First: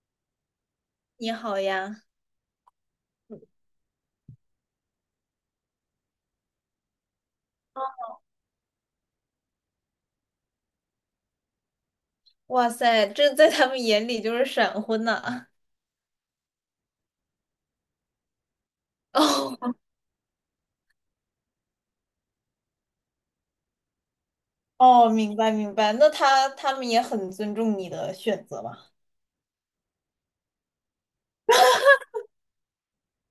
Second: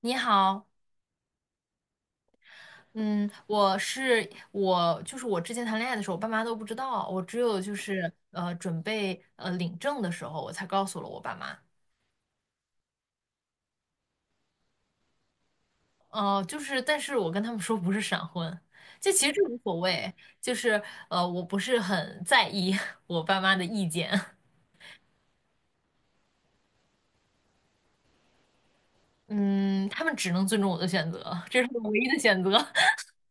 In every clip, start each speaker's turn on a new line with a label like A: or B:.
A: 你好，
B: 你好呀。
A: 嗯，我是我，就是我之前谈恋爱的时候，我爸妈都不知道，我只有就是准备领证的时候，我才告诉了我爸妈。
B: 哇塞，这在他们眼里就是闪婚呐。
A: 哦，就是，但是我跟他们说不是闪婚，这其实无
B: 哦
A: 所谓，就是我不是很在意 我爸妈的意见，
B: 哦。明白明白。那他们也很尊重你的选择吧？
A: 嗯，他们只能尊重我的选择，这是我唯一的选择。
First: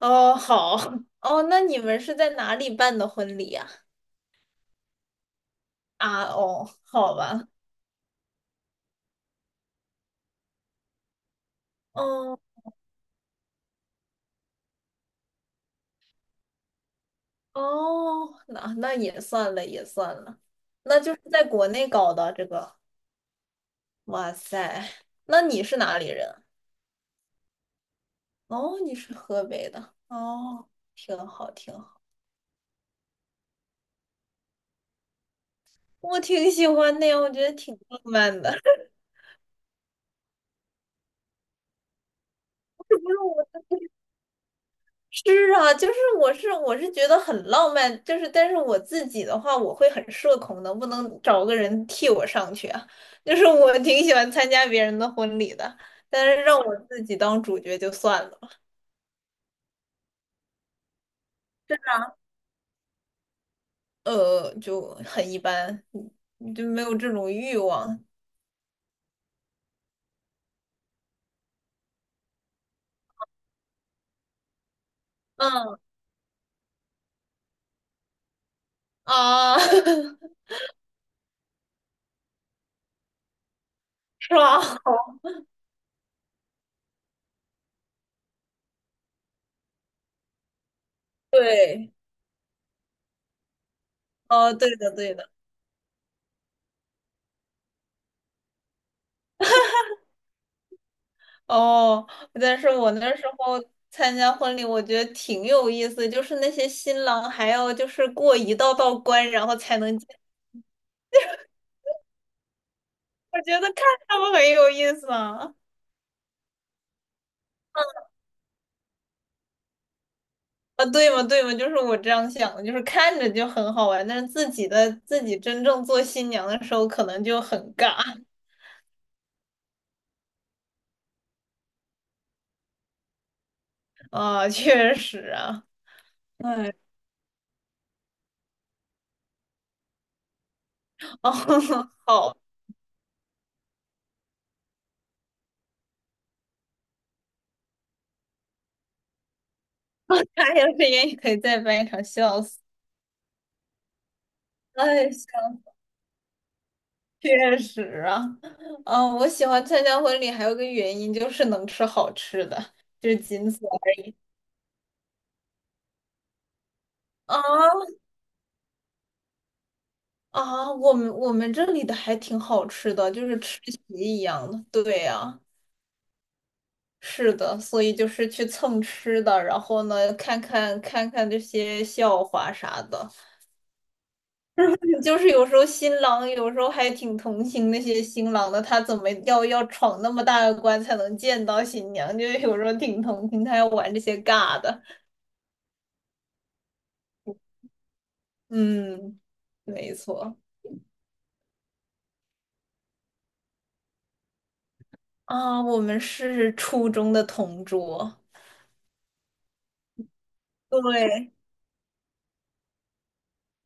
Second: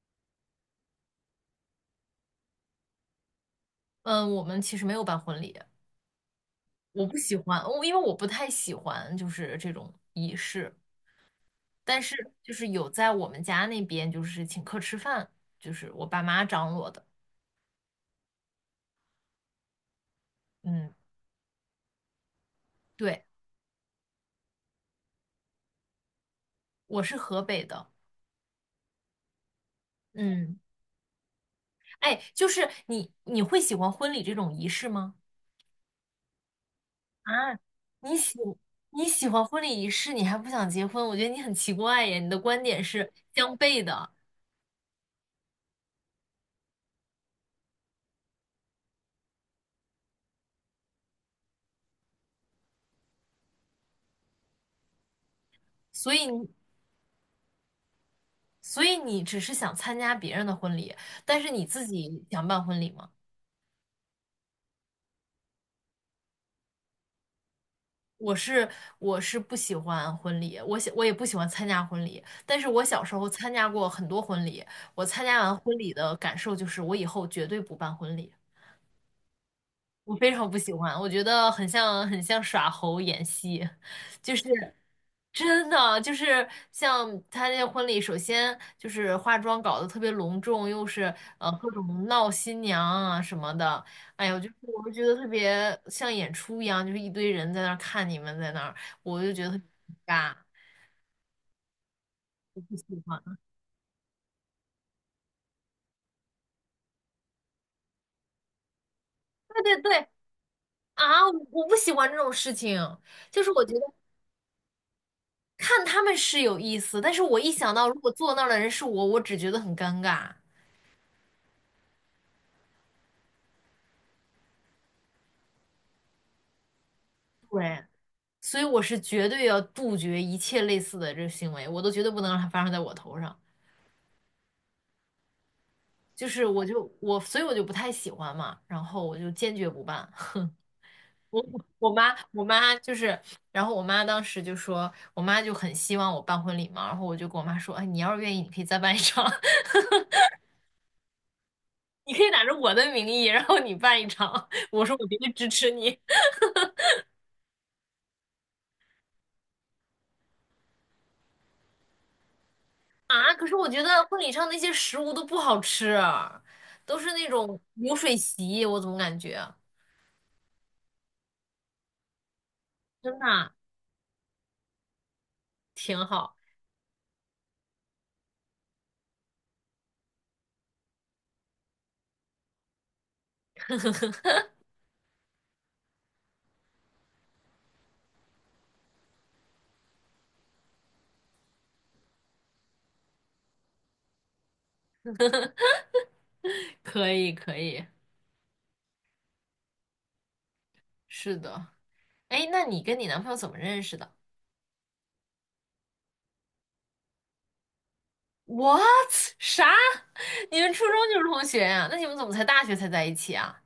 B: 哦，好。哦，那你们是在哪里办的婚礼呀？
A: 嗯，我们其实没有办婚礼，
B: 啊？哦，
A: 我
B: 好
A: 不喜
B: 吧。
A: 欢，因为我不太喜欢就是这种仪式。但是
B: 哦
A: 就是有在我们家那边就是请客吃饭，就是我爸妈张罗的。
B: 哦。那那也算了也算了。
A: 嗯，
B: 那就是在国内搞的这个。
A: 对，
B: 哇塞。那你是哪里人？
A: 我是河北的。
B: 哦，你是河北的，
A: 嗯，
B: 哦。挺好挺好。
A: 哎，就是你会喜欢婚礼这种仪式吗？
B: 我挺喜欢的呀，我觉得
A: 啊，
B: 挺浪
A: 你喜
B: 漫的。
A: 你喜欢婚礼仪式，你还不想结婚？我觉得你很奇怪耶，你的观点
B: 是不
A: 是
B: 是
A: 相
B: 我
A: 悖的，
B: 是啊，就是我是觉得很浪漫，就是但是我自己的话，我会很社恐能不能找个人替我上去啊。就是我挺喜欢参加别人的婚礼的，
A: 所以
B: 但是
A: 你
B: 让我自己当主角就算了。
A: 所以你只是想参加别人的婚礼，但是你自己想办婚礼吗？
B: 就很一般。就没有这种欲望。
A: 我是我是不喜欢婚礼，我也不喜欢参加婚礼。但是我小时候参加过很多婚礼，我参加完婚
B: 嗯。
A: 礼的感受就是，我以后绝对不办婚礼。
B: 啊。
A: 我非 常不喜欢，我觉得很像耍猴演戏，就
B: 是
A: 是
B: 吧？
A: 真的就是像他那个婚礼，首先就是化妆搞得特别隆重，又是各
B: 对。
A: 种闹新娘啊什么的，哎呦，就
B: 哦，
A: 是
B: 对
A: 我就
B: 的，
A: 觉得
B: 对
A: 特
B: 的。
A: 别像演出一样，就是一堆人在那儿看你们在那儿，我就觉得很尬，
B: 哦，但
A: 我
B: 是
A: 不喜
B: 我那时
A: 欢。
B: 候参加婚礼，我觉得挺有意思，就是那些新郎还要就是过一道道关，然后
A: 对
B: 才
A: 对
B: 能进。
A: 对啊，我不喜欢这种事情，
B: 我
A: 就是
B: 觉得
A: 我觉
B: 看
A: 得。
B: 他们很有意思啊。
A: 看他们是有意思，但是我一想到如果坐那儿的人是我，我只觉得很尴尬，
B: 啊，对嘛对嘛，就是我这样想的，就是看着就很好玩，但是自己的自己真正做新娘的时候，可能就很尬
A: 所以我是绝对要杜绝一切类似的这个行为，我都绝对不能让它发生在我头上。
B: 啊。确实啊。
A: 就是我
B: 哎。
A: 就我，所以我就不太喜欢嘛，然后我就坚决不办。
B: 哦。
A: 我妈
B: 好。
A: 我妈就是，然后我妈当时就说，我妈就很希望我办婚礼嘛，然后我就跟我妈说，哎，你要是愿意，你可以再办一场，
B: 他要是也可以再办一场，
A: 你可以
B: 笑
A: 打着
B: 死。
A: 我的名义，然后你办一场，我说我
B: 哎。
A: 绝对支持你。
B: 确实啊。嗯，我喜欢参加婚礼还有个原因就是能吃好吃的，就是
A: 啊，可
B: 仅
A: 是
B: 此。
A: 我觉得婚礼上那些食物都不好吃，都是那种
B: 啊。
A: 流水席，我怎么感觉
B: 啊，我们这里的还挺好吃的，
A: 真的
B: 就是
A: 啊
B: 吃席一样的。对呀。
A: 挺好？
B: 是的，所以就是去蹭吃的，然后呢，看看这些笑话啥的，就是有时候新郎有时候还挺同情那些新郎的，他怎么要闯那么大个关才能见到新娘，就是有时候挺同情他要玩这些尬的。
A: 可以，可以，
B: 嗯，没错。
A: 是的。哎，那你跟你男朋友怎么认识的
B: 啊，我们是初中的同桌。
A: ？What？啥？你们初中就是
B: 对。
A: 同学呀？那你们怎么才大学才在一起啊？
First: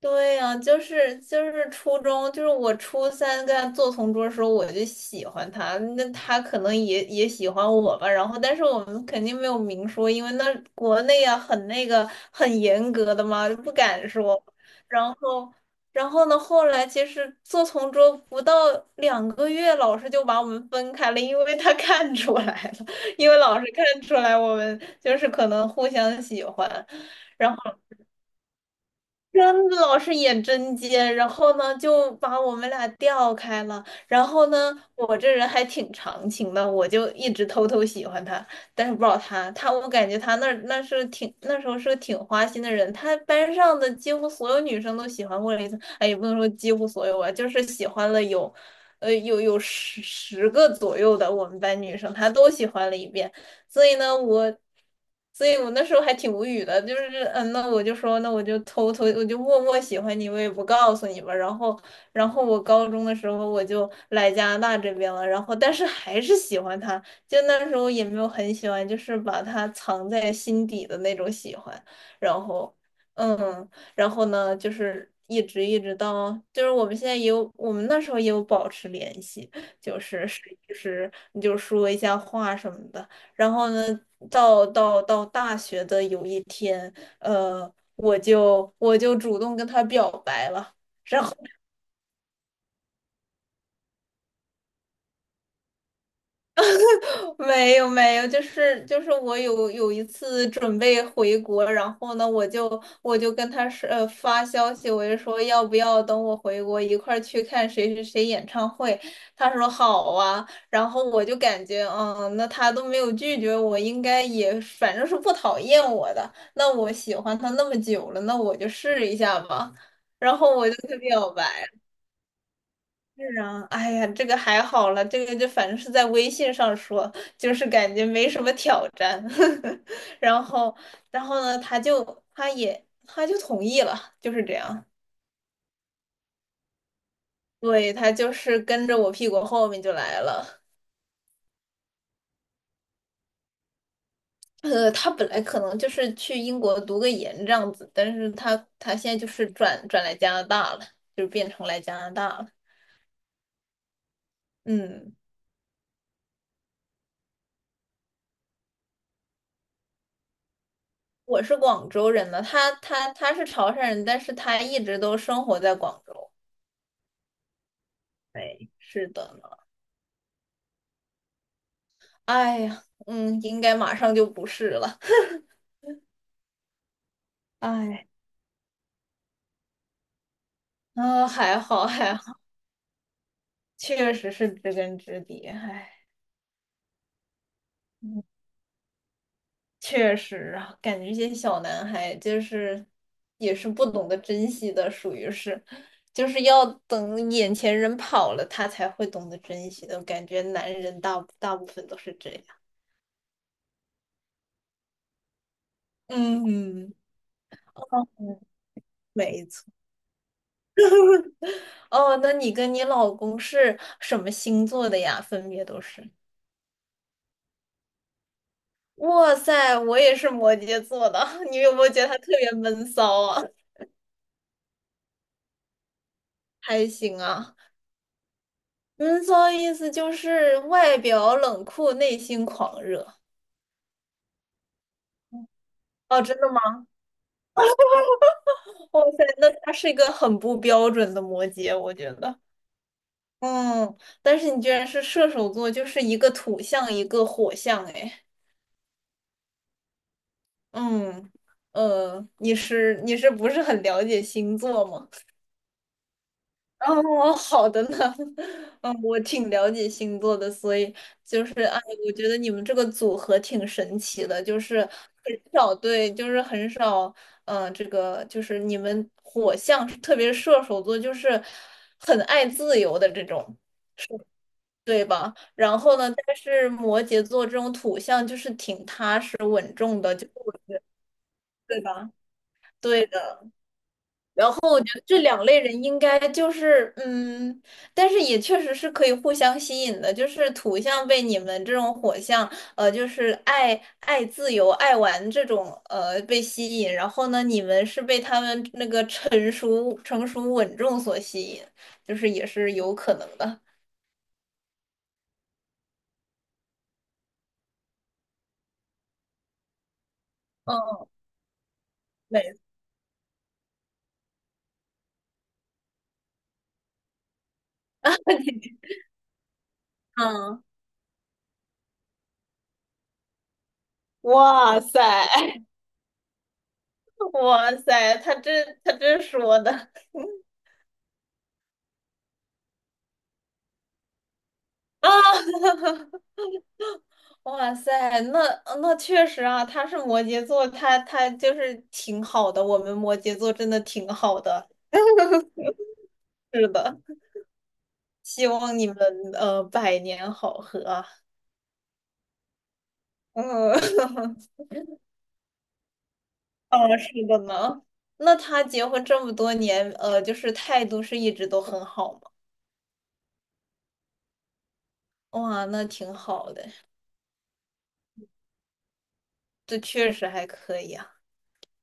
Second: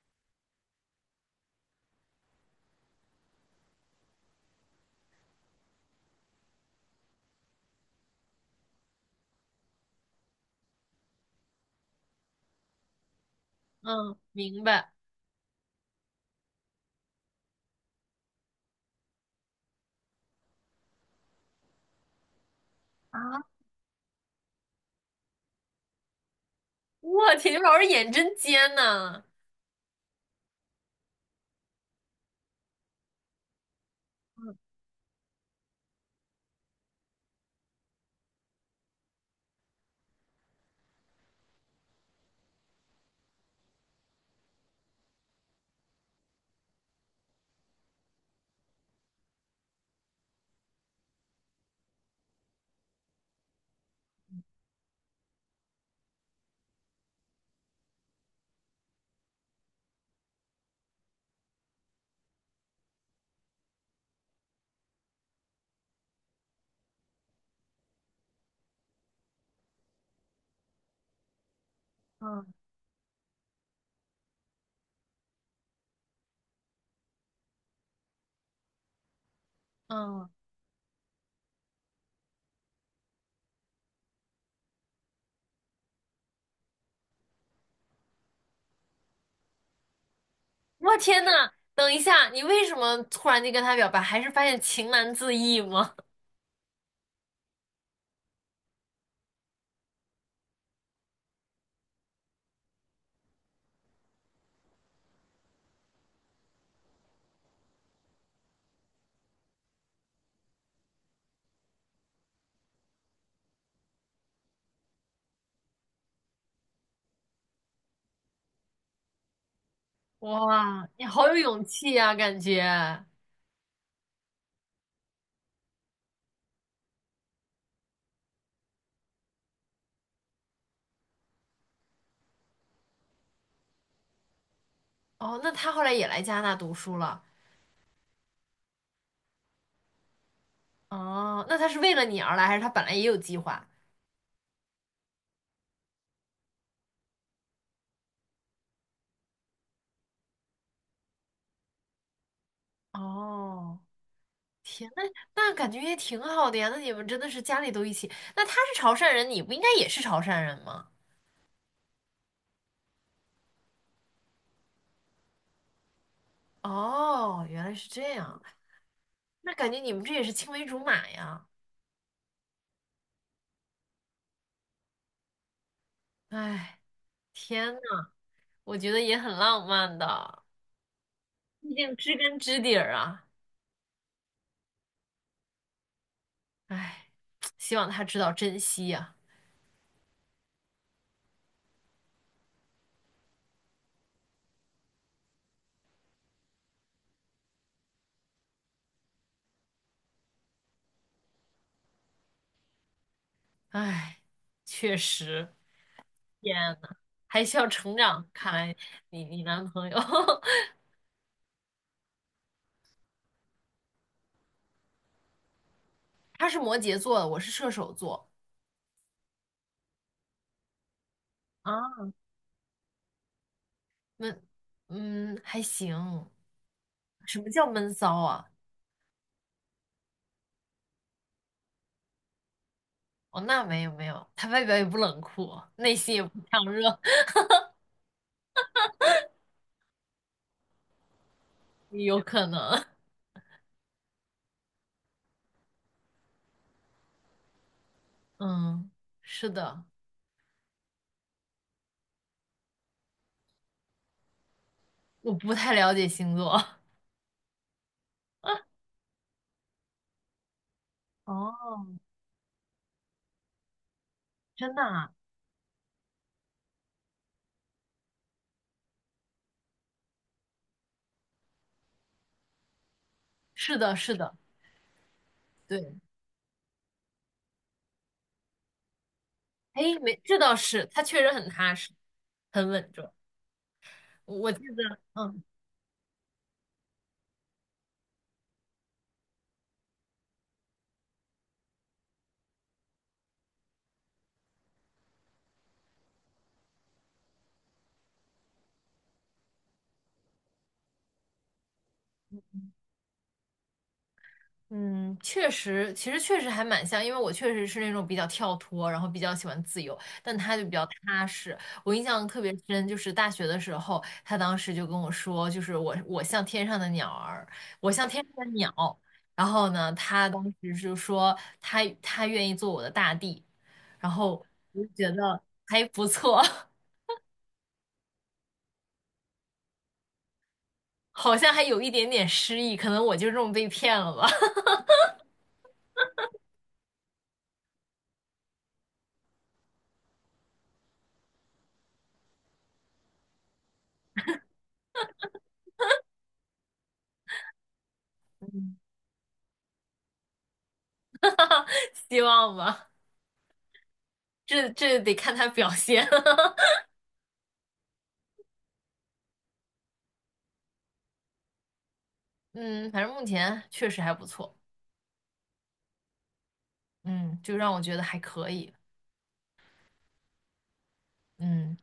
B: 对呀，就是初中，就是我初三跟他做同桌的时候，我就喜欢他，那他可能也喜欢我吧。然后，但是我们肯定没有明说，因为那国内啊很那个很严格的嘛，就不敢
A: 嗯，
B: 说。
A: 明白。
B: 然后。然后呢，后来其实做同桌不到两个月，老师就把我们分开了，因为他看出来了，因为
A: 啊，
B: 老师看出来我们就是可能互相喜欢。
A: 我天，
B: 然
A: 你们
B: 后。
A: 老师眼真尖呐！
B: 真的老是演针尖，然后呢就把我们俩调开了。然后呢，我这人还挺长情的，我就一直偷偷喜欢他，但是不知道他，他我感觉他那儿那是挺那时候是个挺花心的人，他班上的几乎所有女生都喜欢过了一次。哎，也不能说几乎所有吧，就是喜欢了有，有十个左右的我们班女生，他都喜欢了一遍。所以呢，所以我那时候还挺无语的，就是，嗯，那我就说，那我就偷偷，我就默默喜欢你，我也不告诉你吧。然后。然后我高中的时候我就来加拿大这边了，然后但是还是喜欢他，就那时候也没有很喜欢，就是把他藏在心底的那种喜欢。然
A: 嗯
B: 后。嗯。然后呢，就是一直一直到，就是我们现在也有，我们那时候也有保持联系。就是
A: 嗯，
B: 是就是你就说一下话什么的。然后呢，到大学的有一天。我就主动跟他表白了。
A: 我
B: 然
A: 天呐，
B: 后。
A: 等一下，你为什么突然就跟他表白？还是发现情难自抑吗？
B: 没有没有，就是我有一次准备回国，然后呢，我就跟他说发消息，我就说要不要等我回国一块儿去看谁谁谁演唱会。他说好啊，然后我就感觉嗯，那他都没有拒绝我，应该也反正是不讨厌我的，那我喜欢他那么久了，那我就试一下吧。然后我就
A: 哇，
B: 跟他
A: 你好
B: 表
A: 有
B: 白
A: 勇气啊，感觉。
B: 是啊。哎呀，这个还好了，这个就反正是在微信上说，就是感觉没什么挑战。然后。然后呢，他就同意了，就是这样。
A: 哦，那他后来也来加拿大读书了。
B: 对，他就是跟着我屁股后面就来了。
A: 哦，那他是为了你而来，还是他本来也有计划？
B: 他本来可能就是去英国读个研这样子，但是他现在就是转来加拿大了，就变成来加拿大了。
A: 哦，
B: 嗯。
A: 那感觉也挺好的呀。那你们真的是家里都一起。那他是潮汕人，你不应该也是潮汕人吗？
B: 我是广州人呢，他是潮汕人，但是他一直都生活在广州。
A: 哦，原来是这样。
B: 哎，是的
A: 那
B: 呢。
A: 感觉你们这也是青梅竹马呀。
B: 哎呀，嗯，应该马上就不是了。
A: 哎，
B: 哎。
A: 我觉得也很浪漫的，
B: 啊，还
A: 毕
B: 好
A: 竟
B: 还
A: 知
B: 好。
A: 根知底儿啊。
B: 确实是知根知底。哎。
A: 哎，希望他知
B: 嗯
A: 道珍惜呀。
B: 确实啊，感觉这些小男孩就是也是不懂得珍惜的，属于是，就是要等眼前人跑了，他才会懂得珍惜的。我感觉男人大部分都是这样。
A: 哎，确实。
B: 嗯
A: 天呐，
B: 嗯
A: 还需要成长。
B: 嗯，
A: 看来你
B: 没
A: 男
B: 错。
A: 朋友
B: 哦，那你跟你老公是什么星座的呀？分别都是。
A: 他是摩羯座的，我是射手座。
B: 哇塞，我也是摩羯座的，你有没有觉
A: 啊，
B: 得他特别闷骚啊？
A: 闷，嗯，还行。
B: 还行
A: 什么
B: 啊。
A: 叫闷骚啊？
B: 闷骚意思就是外表冷酷，内心狂热。
A: 哦，那没有没有，他外表也不冷酷，内心
B: 哦，
A: 也不
B: 真的吗？
A: 强热，
B: 哇塞，那他是一个很不标准的摩羯，我觉
A: 有
B: 得。
A: 可能。
B: 嗯，但是你居然是射手座，就是一个土象，一个火象，哎。
A: 嗯，是的，
B: 嗯。你是不是很了解星座吗？
A: 我不太了解星座。
B: 哦，哦好的呢。嗯，我挺了解星座的，所以就
A: 哦，
B: 是。哎，我觉得你们这个组合挺神奇的，就
A: 真
B: 是
A: 的啊？
B: 很少对，就是很少。嗯、这个就是你们火象，特别是射手座，就是很爱自由的这种。
A: 是的，是的，
B: 对吧？然
A: 对。
B: 后呢，但是摩羯座这种土象就是挺踏实稳
A: 哎，
B: 重的，
A: 没，
B: 就是
A: 这
B: 我
A: 倒是，他确实很踏
B: 对
A: 实，
B: 吧？
A: 很稳
B: 对
A: 重。
B: 的。
A: 我记得，
B: 这
A: 嗯。
B: 两类人应该就是，嗯，但是也确实是可以互相吸引的，就是土象被你们这种火象，就是爱自由、爱玩这种。被吸引，然后呢，你们是被他们那个成熟、成熟稳重所吸引，就是也是有可能的。
A: 嗯，确实，其实确实还蛮像，因为我确实是那种比较跳脱，然后比较喜欢自由，但他就比较
B: 嗯，
A: 踏实。我印象特
B: 没。
A: 别深，就是大学的时候，他当时就跟我说，就是我像天上的鸟儿，我像天上的鸟。然后呢，他当
B: 嗯。
A: 时就说他愿意做我的大地，然后
B: 哇
A: 我就
B: 塞。
A: 觉得还不错，
B: 哇塞，他这说的
A: 好像还有一点点诗意，可能我就这么被骗了吧，
B: 啊。哇塞，那那确实啊，他是摩羯座，他就是挺好的，我们摩羯座真的挺好的。是的，希望你 们百年好合啊。
A: 希望吧，
B: 嗯。
A: 这这得看他表现。
B: 哦，是的呢。那他结婚这么多年，就是态度是一直都很好吗？
A: 嗯，反正目前确实还不错，
B: 哇，那挺好的。
A: 嗯，就让我觉得还可以，
B: 这确实还可以啊。
A: 嗯，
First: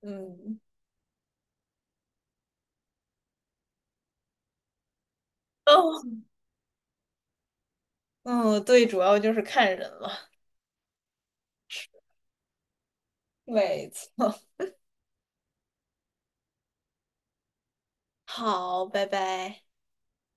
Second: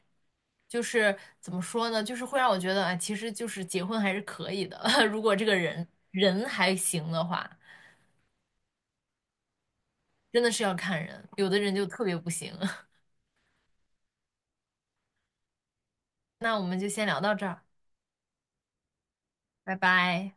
B: 嗯。
A: 就是怎么说呢，就是会让我觉得，哎，其实就是结婚还是可以的，如果这个人
B: 哦。
A: 人还行的话，
B: 嗯，对，主要就是看人了。
A: 真的是要看人，有的人就特别不行。
B: 没错。
A: 那我们就先聊到这儿，
B: 好，拜拜。
A: 拜拜。